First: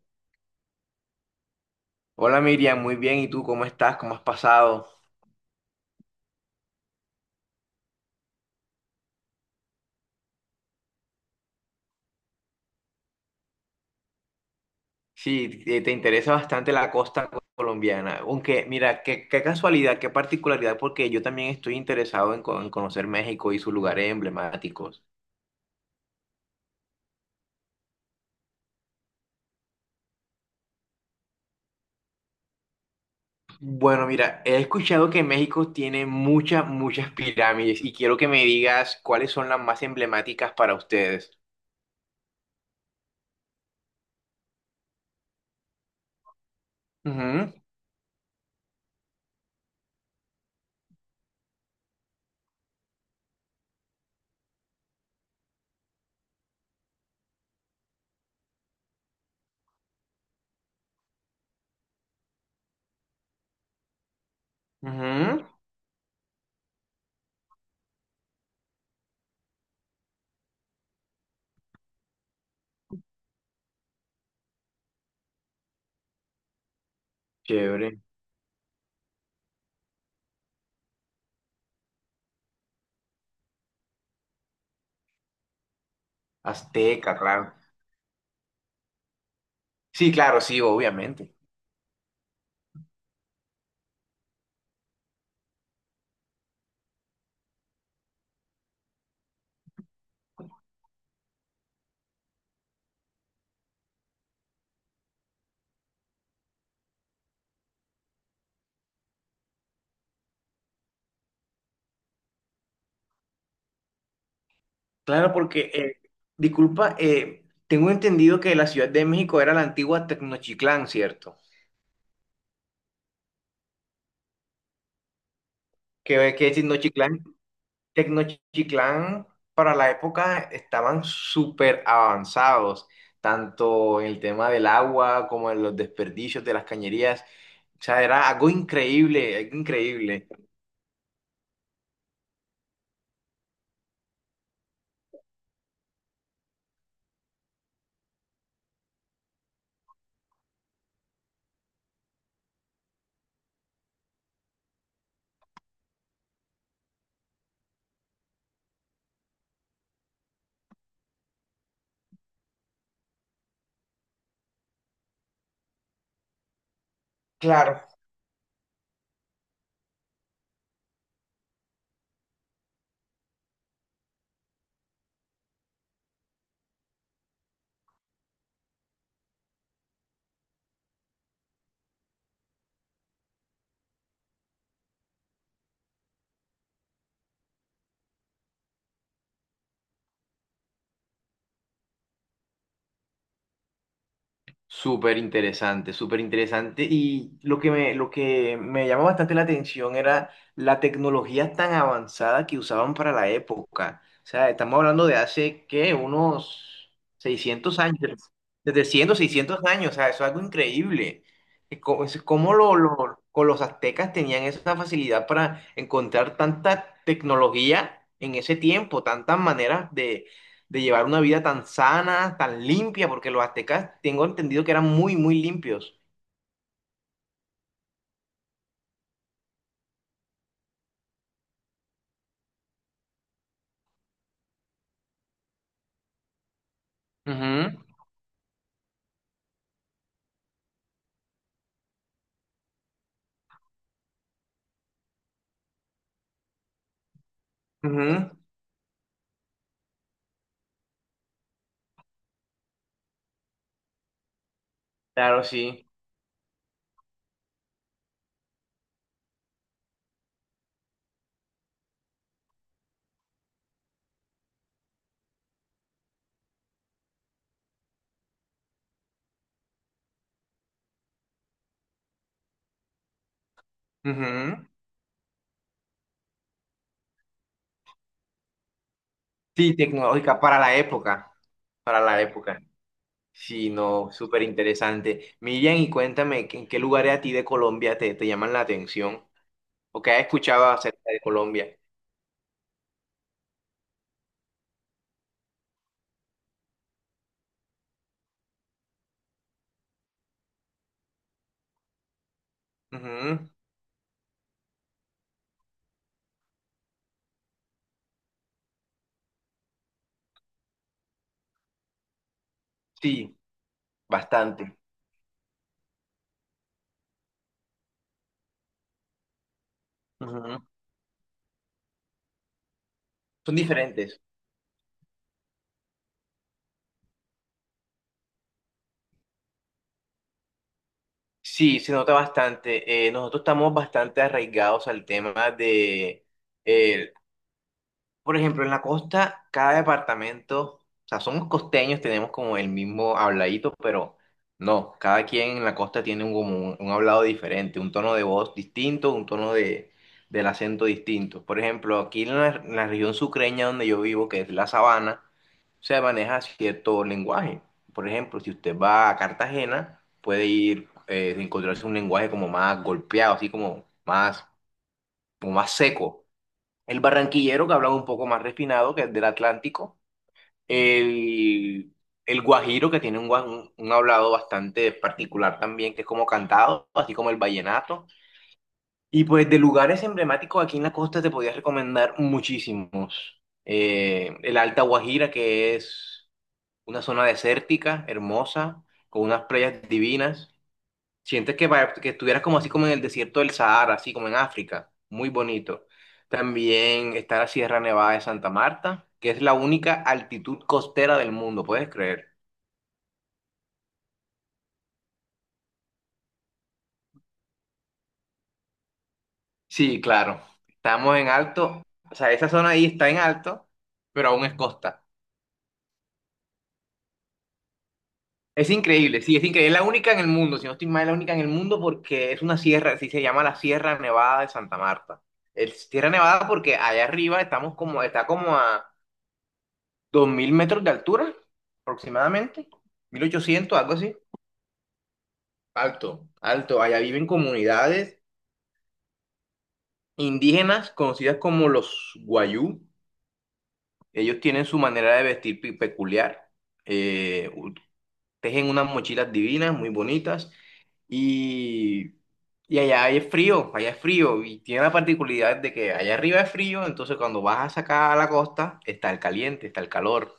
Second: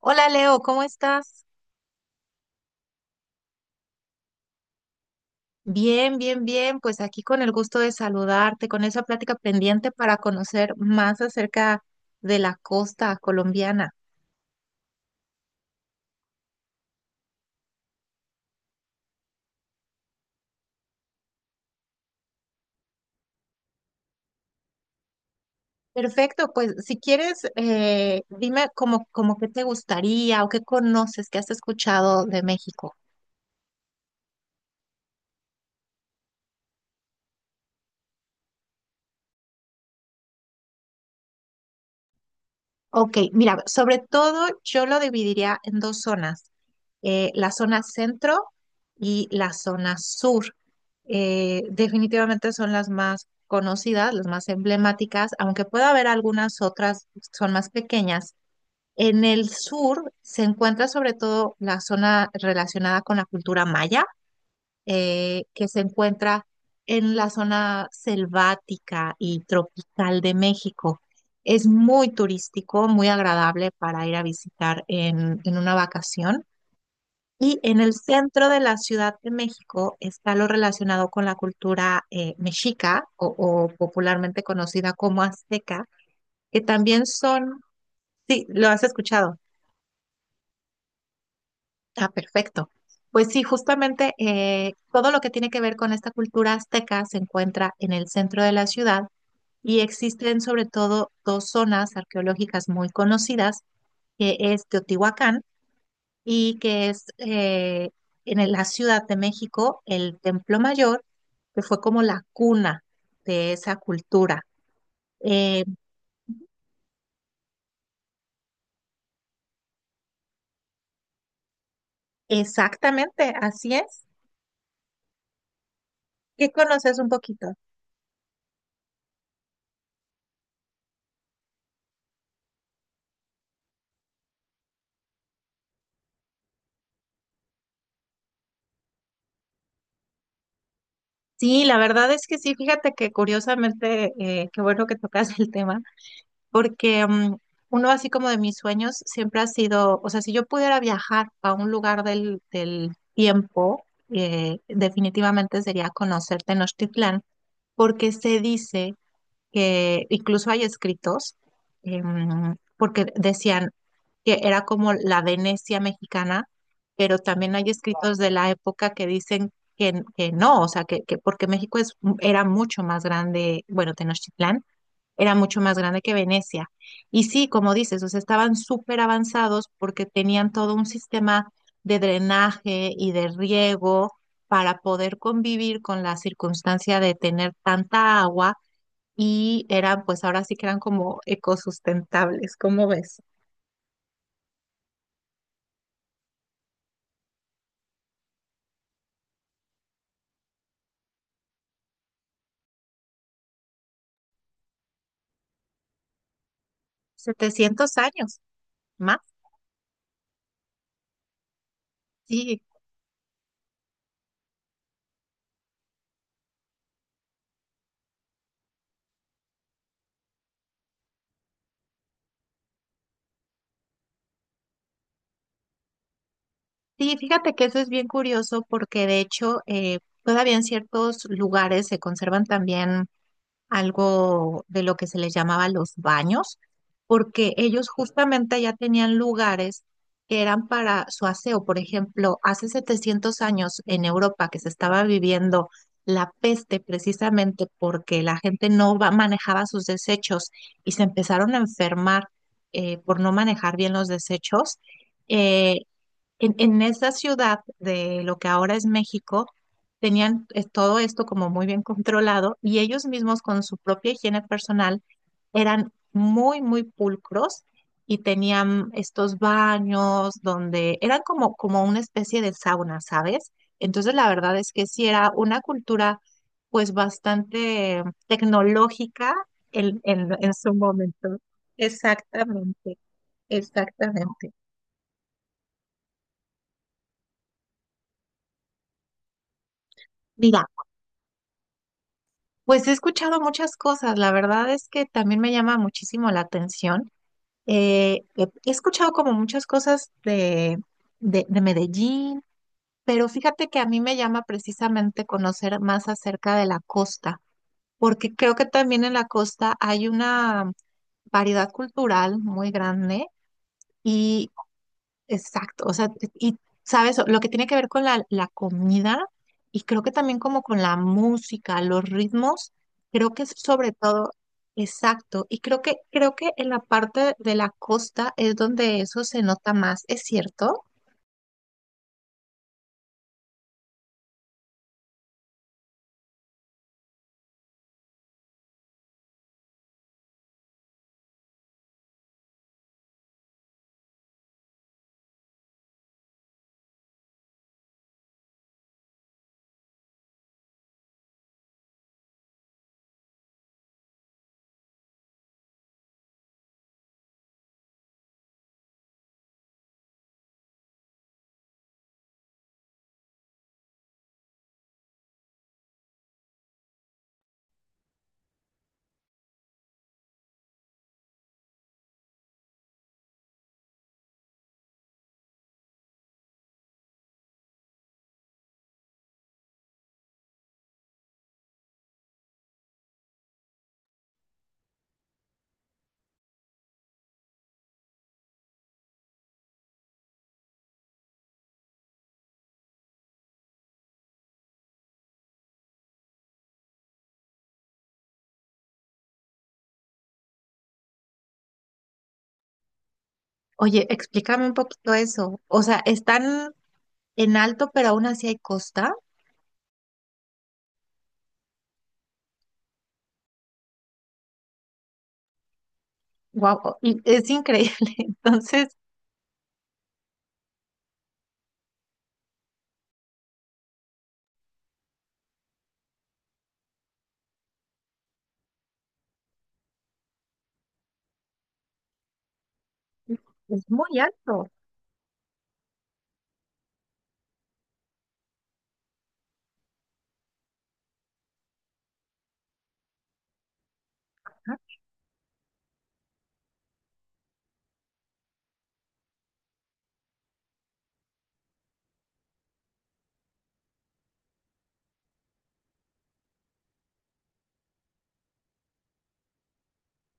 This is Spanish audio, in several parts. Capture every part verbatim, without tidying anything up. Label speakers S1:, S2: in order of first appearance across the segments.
S1: Hola Leo, ¿cómo estás?
S2: Hola Miriam, muy bien. ¿Y tú cómo estás? ¿Cómo has pasado?
S1: Bien, bien, bien. Pues aquí con el gusto de saludarte, con esa plática pendiente para conocer más acerca de la costa colombiana.
S2: Sí, te te interesa bastante la costa colombiana. Aunque, mira, qué, qué casualidad, qué particularidad, porque yo también estoy interesado en, co- en conocer México y sus lugares emblemáticos.
S1: Perfecto, pues si quieres, eh, dime como, como qué te gustaría o qué conoces, qué has escuchado de México.
S2: Bueno, mira, he escuchado que México tiene muchas, muchas pirámides y quiero que me digas cuáles son las más emblemáticas para ustedes.
S1: Ok, mira, sobre todo yo lo dividiría en dos zonas, eh,
S2: Ujú,
S1: la zona centro y la zona sur. Eh, definitivamente son las más conocidas, las más emblemáticas, aunque pueda haber algunas otras, son más pequeñas. En el sur se encuentra sobre todo la zona relacionada con la cultura maya
S2: ujú.
S1: eh, que se encuentra en la zona selvática y tropical de México. Es muy turístico, muy agradable para ir a visitar en, en una vacación. Y en el
S2: Chévere.
S1: centro de la Ciudad de México está lo relacionado con la cultura eh, mexica o, o popularmente conocida como azteca, que también
S2: Azteca, claro.
S1: son, sí, lo has escuchado.
S2: Sí, claro, sí, obviamente.
S1: Ah, perfecto. Pues sí, justamente eh, todo lo que tiene que ver con esta cultura azteca se encuentra en el centro de la ciudad y existen sobre todo dos zonas arqueológicas muy conocidas, que es Teotihuacán y que es eh, en el- la Ciudad de México el Templo Mayor, que fue como la cuna de esa cultura.
S2: Claro,
S1: Eh,
S2: porque, eh, disculpa, eh, tengo entendido que la Ciudad de México era la antigua Tecnochiclán, ¿cierto?
S1: exactamente, así es.
S2: Que,
S1: ¿Qué
S2: que
S1: conoces un
S2: Tecnochiclán,
S1: poquito?
S2: Tecnochiclán para la época estaban súper avanzados, tanto en el tema del agua como en los desperdicios de las cañerías. O sea, era algo increíble, algo increíble.
S1: Sí, la verdad es que sí, fíjate que curiosamente, eh, qué bueno que tocas el tema, porque mm, uno así como de mis sueños siempre ha sido, o sea, si yo pudiera viajar a un lugar del, del tiempo, eh, definitivamente sería conocer Tenochtitlán, porque se dice que incluso hay escritos, em, porque decían que era como la Venecia mexicana, pero también hay
S2: Claro.
S1: escritos de la época que dicen que, n- que no, o sea, que, que porque México es, era mucho más grande, bueno, Tenochtitlán era mucho más grande que Venecia. Y sí, como dices, o sea, estaban súper avanzados porque tenían todo un sistema de drenaje y de riego para poder convivir con la circunstancia de tener tanta agua y eran, pues ahora sí que eran como ecosustentables, ¿cómo ves?
S2: Súper interesante, súper interesante. Y lo que me, lo que me llamó bastante la atención era la tecnología tan avanzada que usaban para la época. O sea, estamos hablando de hace, ¿qué? Unos seiscientos
S1: setecientos
S2: años,
S1: años
S2: desde cien,
S1: más.
S2: seiscientos años. O sea, eso es algo increíble. Es co- es como
S1: Sí,
S2: lo, lo- con los aztecas tenían esa facilidad para encontrar tanta tecnología en ese tiempo, tantas maneras de llevar una vida tan sana, tan limpia, porque los aztecas tengo entendido que eran muy, muy limpios.
S1: sí, fíjate que eso es bien curioso porque de hecho eh, todavía en ciertos lugares se conservan también algo de lo que se les llamaba los baños, porque
S2: Ujú,
S1: ellos justamente ya tenían lugares que eran para su aseo. Por ejemplo, hace setecientos años en Europa que se estaba viviendo la peste precisamente porque la
S2: ujú,
S1: gente no va- manejaba sus desechos y se empezaron a enfermar eh, por no manejar bien los desechos.
S2: claro,
S1: eh,
S2: sí.
S1: en, en esa ciudad de lo que ahora es México, tenían eh, todo esto como muy bien controlado y ellos mismos con su propia higiene personal eran muy, muy pulcros y tenían estos baños donde eran como, como una especie de sauna, ¿sabes? Entonces la verdad
S2: Ujú.
S1: es que sí era una cultura pues bastante tecnológica
S2: Sí,
S1: en, en
S2: tecnológica
S1: en
S2: para
S1: su
S2: la época,
S1: momento.
S2: para la época.
S1: Exactamente,
S2: Sí, no, súper
S1: exactamente.
S2: interesante. Miriam, y cuéntame, ¿que- ¿en qué lugares a ti de Colombia te, te llaman la atención? ¿O qué has escuchado
S1: Mira.
S2: acerca de Colombia?
S1: Pues he escuchado muchas cosas, la verdad es que también me llama muchísimo la atención. Eh, he he escuchado como muchas cosas de, de, de Medellín, pero
S2: Ujú.
S1: fíjate que a mí me llama precisamente conocer más acerca de la costa, porque creo que también en la costa hay una variedad cultural muy grande.
S2: Sí, bastante.
S1: Exacto, o sea, y sabes, lo que tiene que ver con la, la comida y creo que también
S2: Ujú.
S1: como con la música, los ritmos, creo que es
S2: Son
S1: sobre
S2: diferentes.
S1: todo, exacto, y creo que, creo que en la parte de la costa es donde eso se nota más, ¿es cierto?
S2: Sí, se nota bastante. Eh, nosotros estamos bastante arraigados al tema de, eh, por ejemplo, en la costa, cada departamento, o sea, somos costeños, tenemos como el mismo habladito, pero no, cada quien en la costa tiene un, como un, un hablado diferente, un tono de voz distinto, un tono de, del acento distinto. Por ejemplo, aquí en la, en la región sucreña donde yo vivo, que es la sabana, se maneja cierto lenguaje. Por ejemplo, si usted va a Cartagena, puede ir, eh, encontrarse un lenguaje como más golpeado, así como más, como más seco, el, barranquillero que habla un poco más refinado, que es del Atlántico, el, el guajiro que tiene un, gua- un- un hablado bastante particular también, que es como cantado, así como el vallenato. Y pues de lugares emblemáticos aquí en la costa te podía recomendar muchísimos. Eh, el Alta Guajira, que es una zona desértica, hermosa, con unas playas divinas. Sientes que, va- que estuvieras como así como en el desierto del Sahara, así como en África, muy bonito. También está la Sierra Nevada de Santa Marta, que es la única altitud costera del mundo, ¿puedes creer?
S1: Oye, explícame un poquito eso, o sea, están en alto, pero aún así hay costa,
S2: Sí, claro, estamos en alto, o sea, esa zona ahí está en alto, pero aún es costa.
S1: wow, y es increíble,
S2: Es
S1: entonces
S2: increíble, sí, es increíble, es la única en el mundo, si no estoy mal, es la única en el mundo porque es una sierra, así se llama la Sierra Nevada de Santa Marta. Es Sierra Nevada porque allá arriba estamos como, está como a dos mil metros de altura aproximadamente, mil ochocientos
S1: es
S2: algo así.
S1: muy alto,
S2: Alto, alto. Allá viven comunidades indígenas conocidas como los Guayú. Ellos tienen
S1: ajá.
S2: su manera de vestir pe- peculiar. Eh, u- Tejen unas mochilas divinas, muy bonitas. Y, y allá es frío, allá es frío. Y tiene la particularidad de que allá arriba es frío, entonces cuando vas a sacar a la costa está el caliente, está el calor.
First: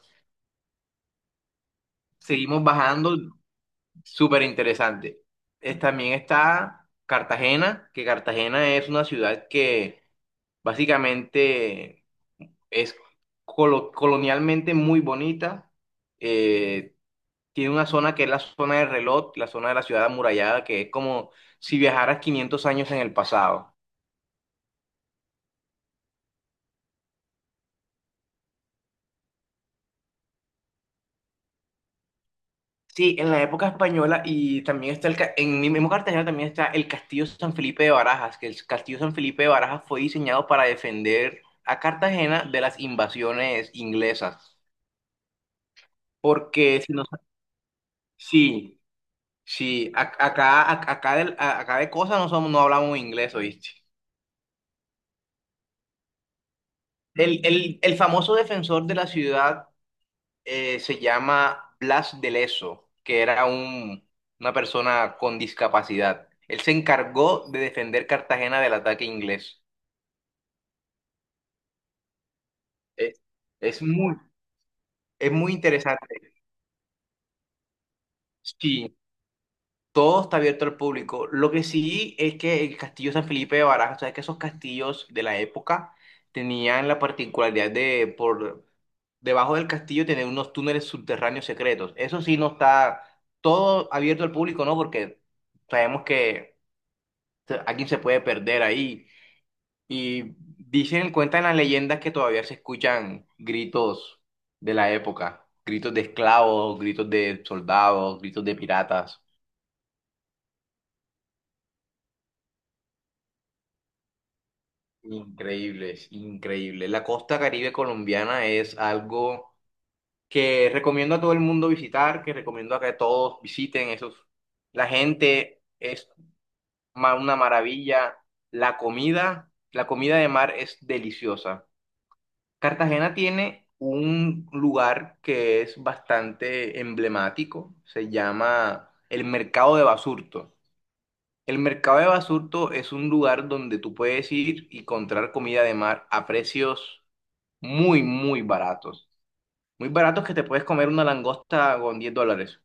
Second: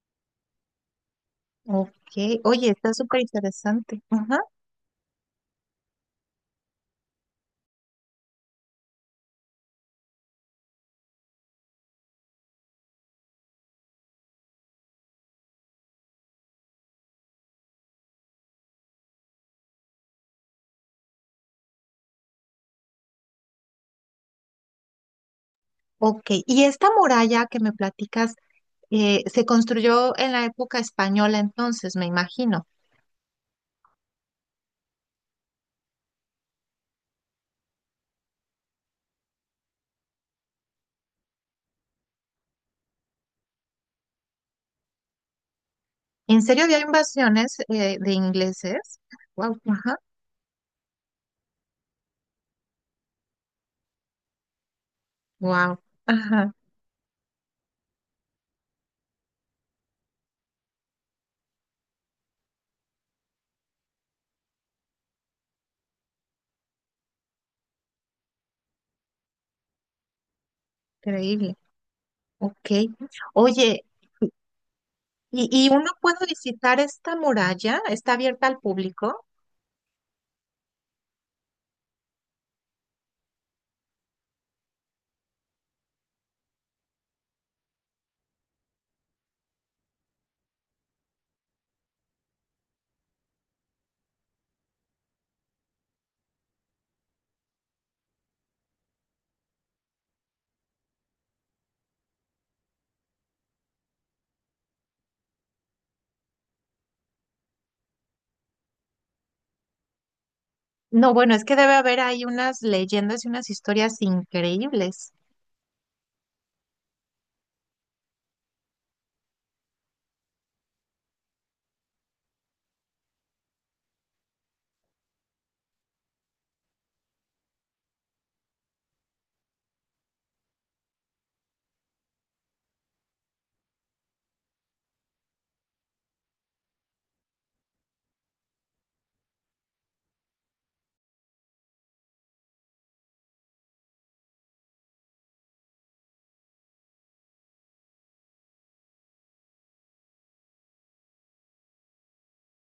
S1: Ok,
S2: Seguimos
S1: oye, está
S2: bajando.
S1: súper interesante.
S2: Súper interesante. Es- también está Cartagena, que Cartagena es una ciudad que básicamente es colo- colonialmente muy bonita. Eh, Tiene una zona que es la zona de reloj, la zona de la ciudad amurallada, que es como si viajaras quinientos años en el pasado.
S1: Ok, y esta muralla que me platicas eh, se construyó en la época española entonces, me imagino.
S2: Sí, en la época española y también está el, ca- en mi mismo Cartagena también está el Castillo San Felipe de Barajas, que el Castillo San Felipe de Barajas fue diseñado para defender a Cartagena de las invasiones inglesas.
S1: ¿En serio había
S2: Porque si no,
S1: invasiones eh, de
S2: sí,
S1: ingleses? Wow,
S2: sí,
S1: ajá,
S2: a- acá, a- acá, del- a- acá de cosas no somos, no hablamos inglés, ¿oíste?
S1: wow, ajá,
S2: El, el, el famoso defensor de la ciudad eh, se llama Blas de Leso, que era un, una persona con discapacidad. Él se encargó de defender Cartagena del ataque inglés.
S1: increíble. Ok.
S2: Es,
S1: Oye,
S2: es muy, es
S1: ¿y,
S2: muy
S1: y uno
S2: interesante.
S1: puede visitar esta muralla? ¿Está abierta al
S2: Sí,
S1: público?
S2: todo está abierto al público. Lo que sí es que el castillo San Felipe de Barajas, o sea, que esos castillos de la época tenían la particularidad de por debajo del castillo tener unos túneles subterráneos secretos. Eso sí no está todo abierto al público, ¿no? Porque sabemos que se- alguien se puede perder ahí. Y dicen, cuentan las leyendas que todavía se escuchan gritos de la época, gritos de esclavos, gritos de soldados, gritos de piratas.
S1: No, bueno, es que debe haber ahí unas leyendas y unas historias increíbles.
S2: Increíbles, increíbles. La costa Caribe colombiana es algo que recomiendo a todo el mundo visitar, que recomiendo a que todos visiten esos. La gente es ma- una maravilla. La comida, la comida de mar es deliciosa. Cartagena tiene un lugar que es bastante emblemático, se llama el Mercado de Basurto. El Mercado de Basurto es un lugar donde tú puedes ir y comprar comida de mar a precios muy, muy baratos. Muy baratos que te puedes comer una langosta con diez dólares.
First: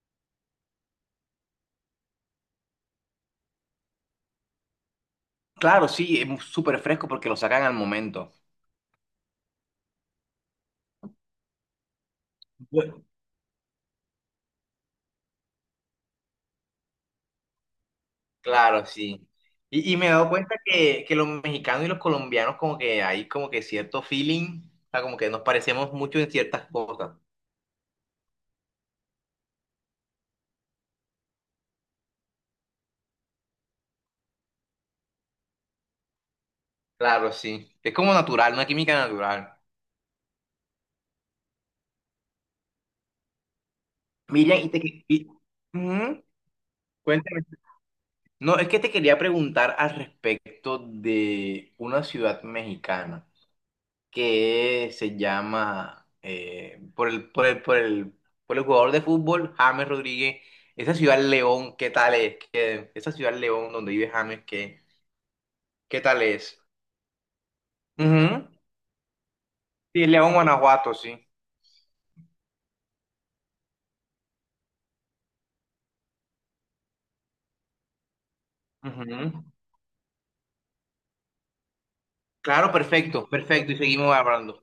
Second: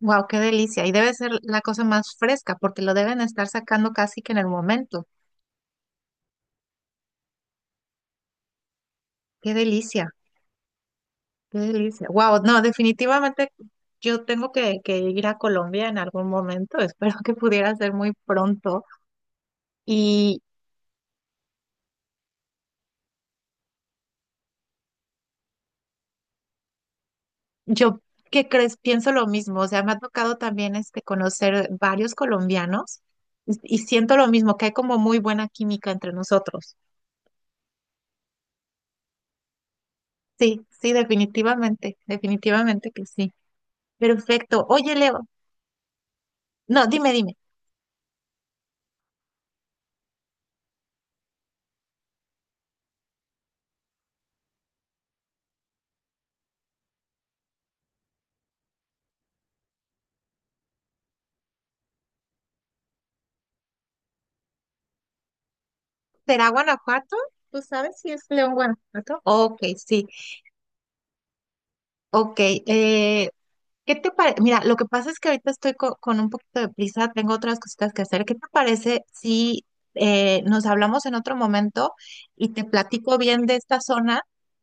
S1: Wow, qué delicia. Y debe ser la cosa más fresca porque lo deben estar sacando casi que en el momento.
S2: Claro, sí, es súper fresco porque lo sacan al momento.
S1: Qué delicia. Qué delicia. Wow, no,
S2: Bu-
S1: definitivamente yo tengo que, que ir a Colombia en algún momento. Espero que pudiera ser muy pronto.
S2: Claro, sí. Y, y me he dado
S1: Y
S2: cuenta que, que los mexicanos y los colombianos como que hay como que cierto feeling, o sea, como que nos parecemos mucho en ciertas cosas.
S1: yo, ¿qué crees? Pienso lo mismo. O sea, me ha tocado también este, conocer varios colombianos y, y siento lo mismo, que hay como muy buena química entre nosotros.
S2: Claro, sí. Es como natural, una química natural.
S1: Sí, sí, definitivamente, definitivamente que sí.
S2: Miriam,
S1: Perfecto.
S2: y te...
S1: Oye,
S2: que-
S1: Leo,
S2: y- ujú,
S1: no, dime, dime,
S2: cuéntame. No, es que te quería preguntar al respecto de una ciudad mexicana que se llama eh, por el, por el, por el, por el jugador de fútbol James Rodríguez. Esa ciudad León, ¿qué tal es? ¿Qué- ¿esa ciudad León donde vive James, ¿qué, qué tal
S1: ¿será
S2: es?
S1: Guanajuato? ¿Tú sabes si es
S2: Ujú.
S1: León Guanajuato? Ok, sí.
S2: Sí, León, Guanajuato, sí.
S1: Ok, eh, ¿qué te parece? Mira, lo que pasa es que ahorita estoy co- con un poquito de prisa, tengo otras cositas que hacer. ¿Qué te parece
S2: Ujú.
S1: si eh, nos hablamos en otro momento y te
S2: Claro,
S1: platico
S2: perfecto,
S1: bien de
S2: perfecto. Y
S1: esta
S2: seguimos
S1: zona?
S2: hablando.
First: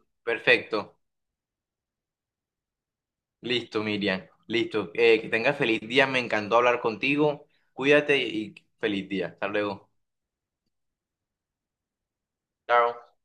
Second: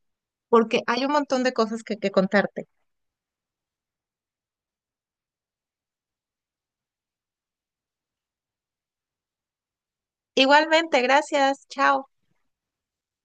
S1: Porque
S2: Perfecto.
S1: hay un montón de cosas que, que contarte.
S2: Listo, Miriam. Listo. Eh, que tengas feliz día. Me encantó hablar contigo. Cuídate y feliz día. Hasta luego.
S1: Igualmente, gracias, chao.
S2: Chao.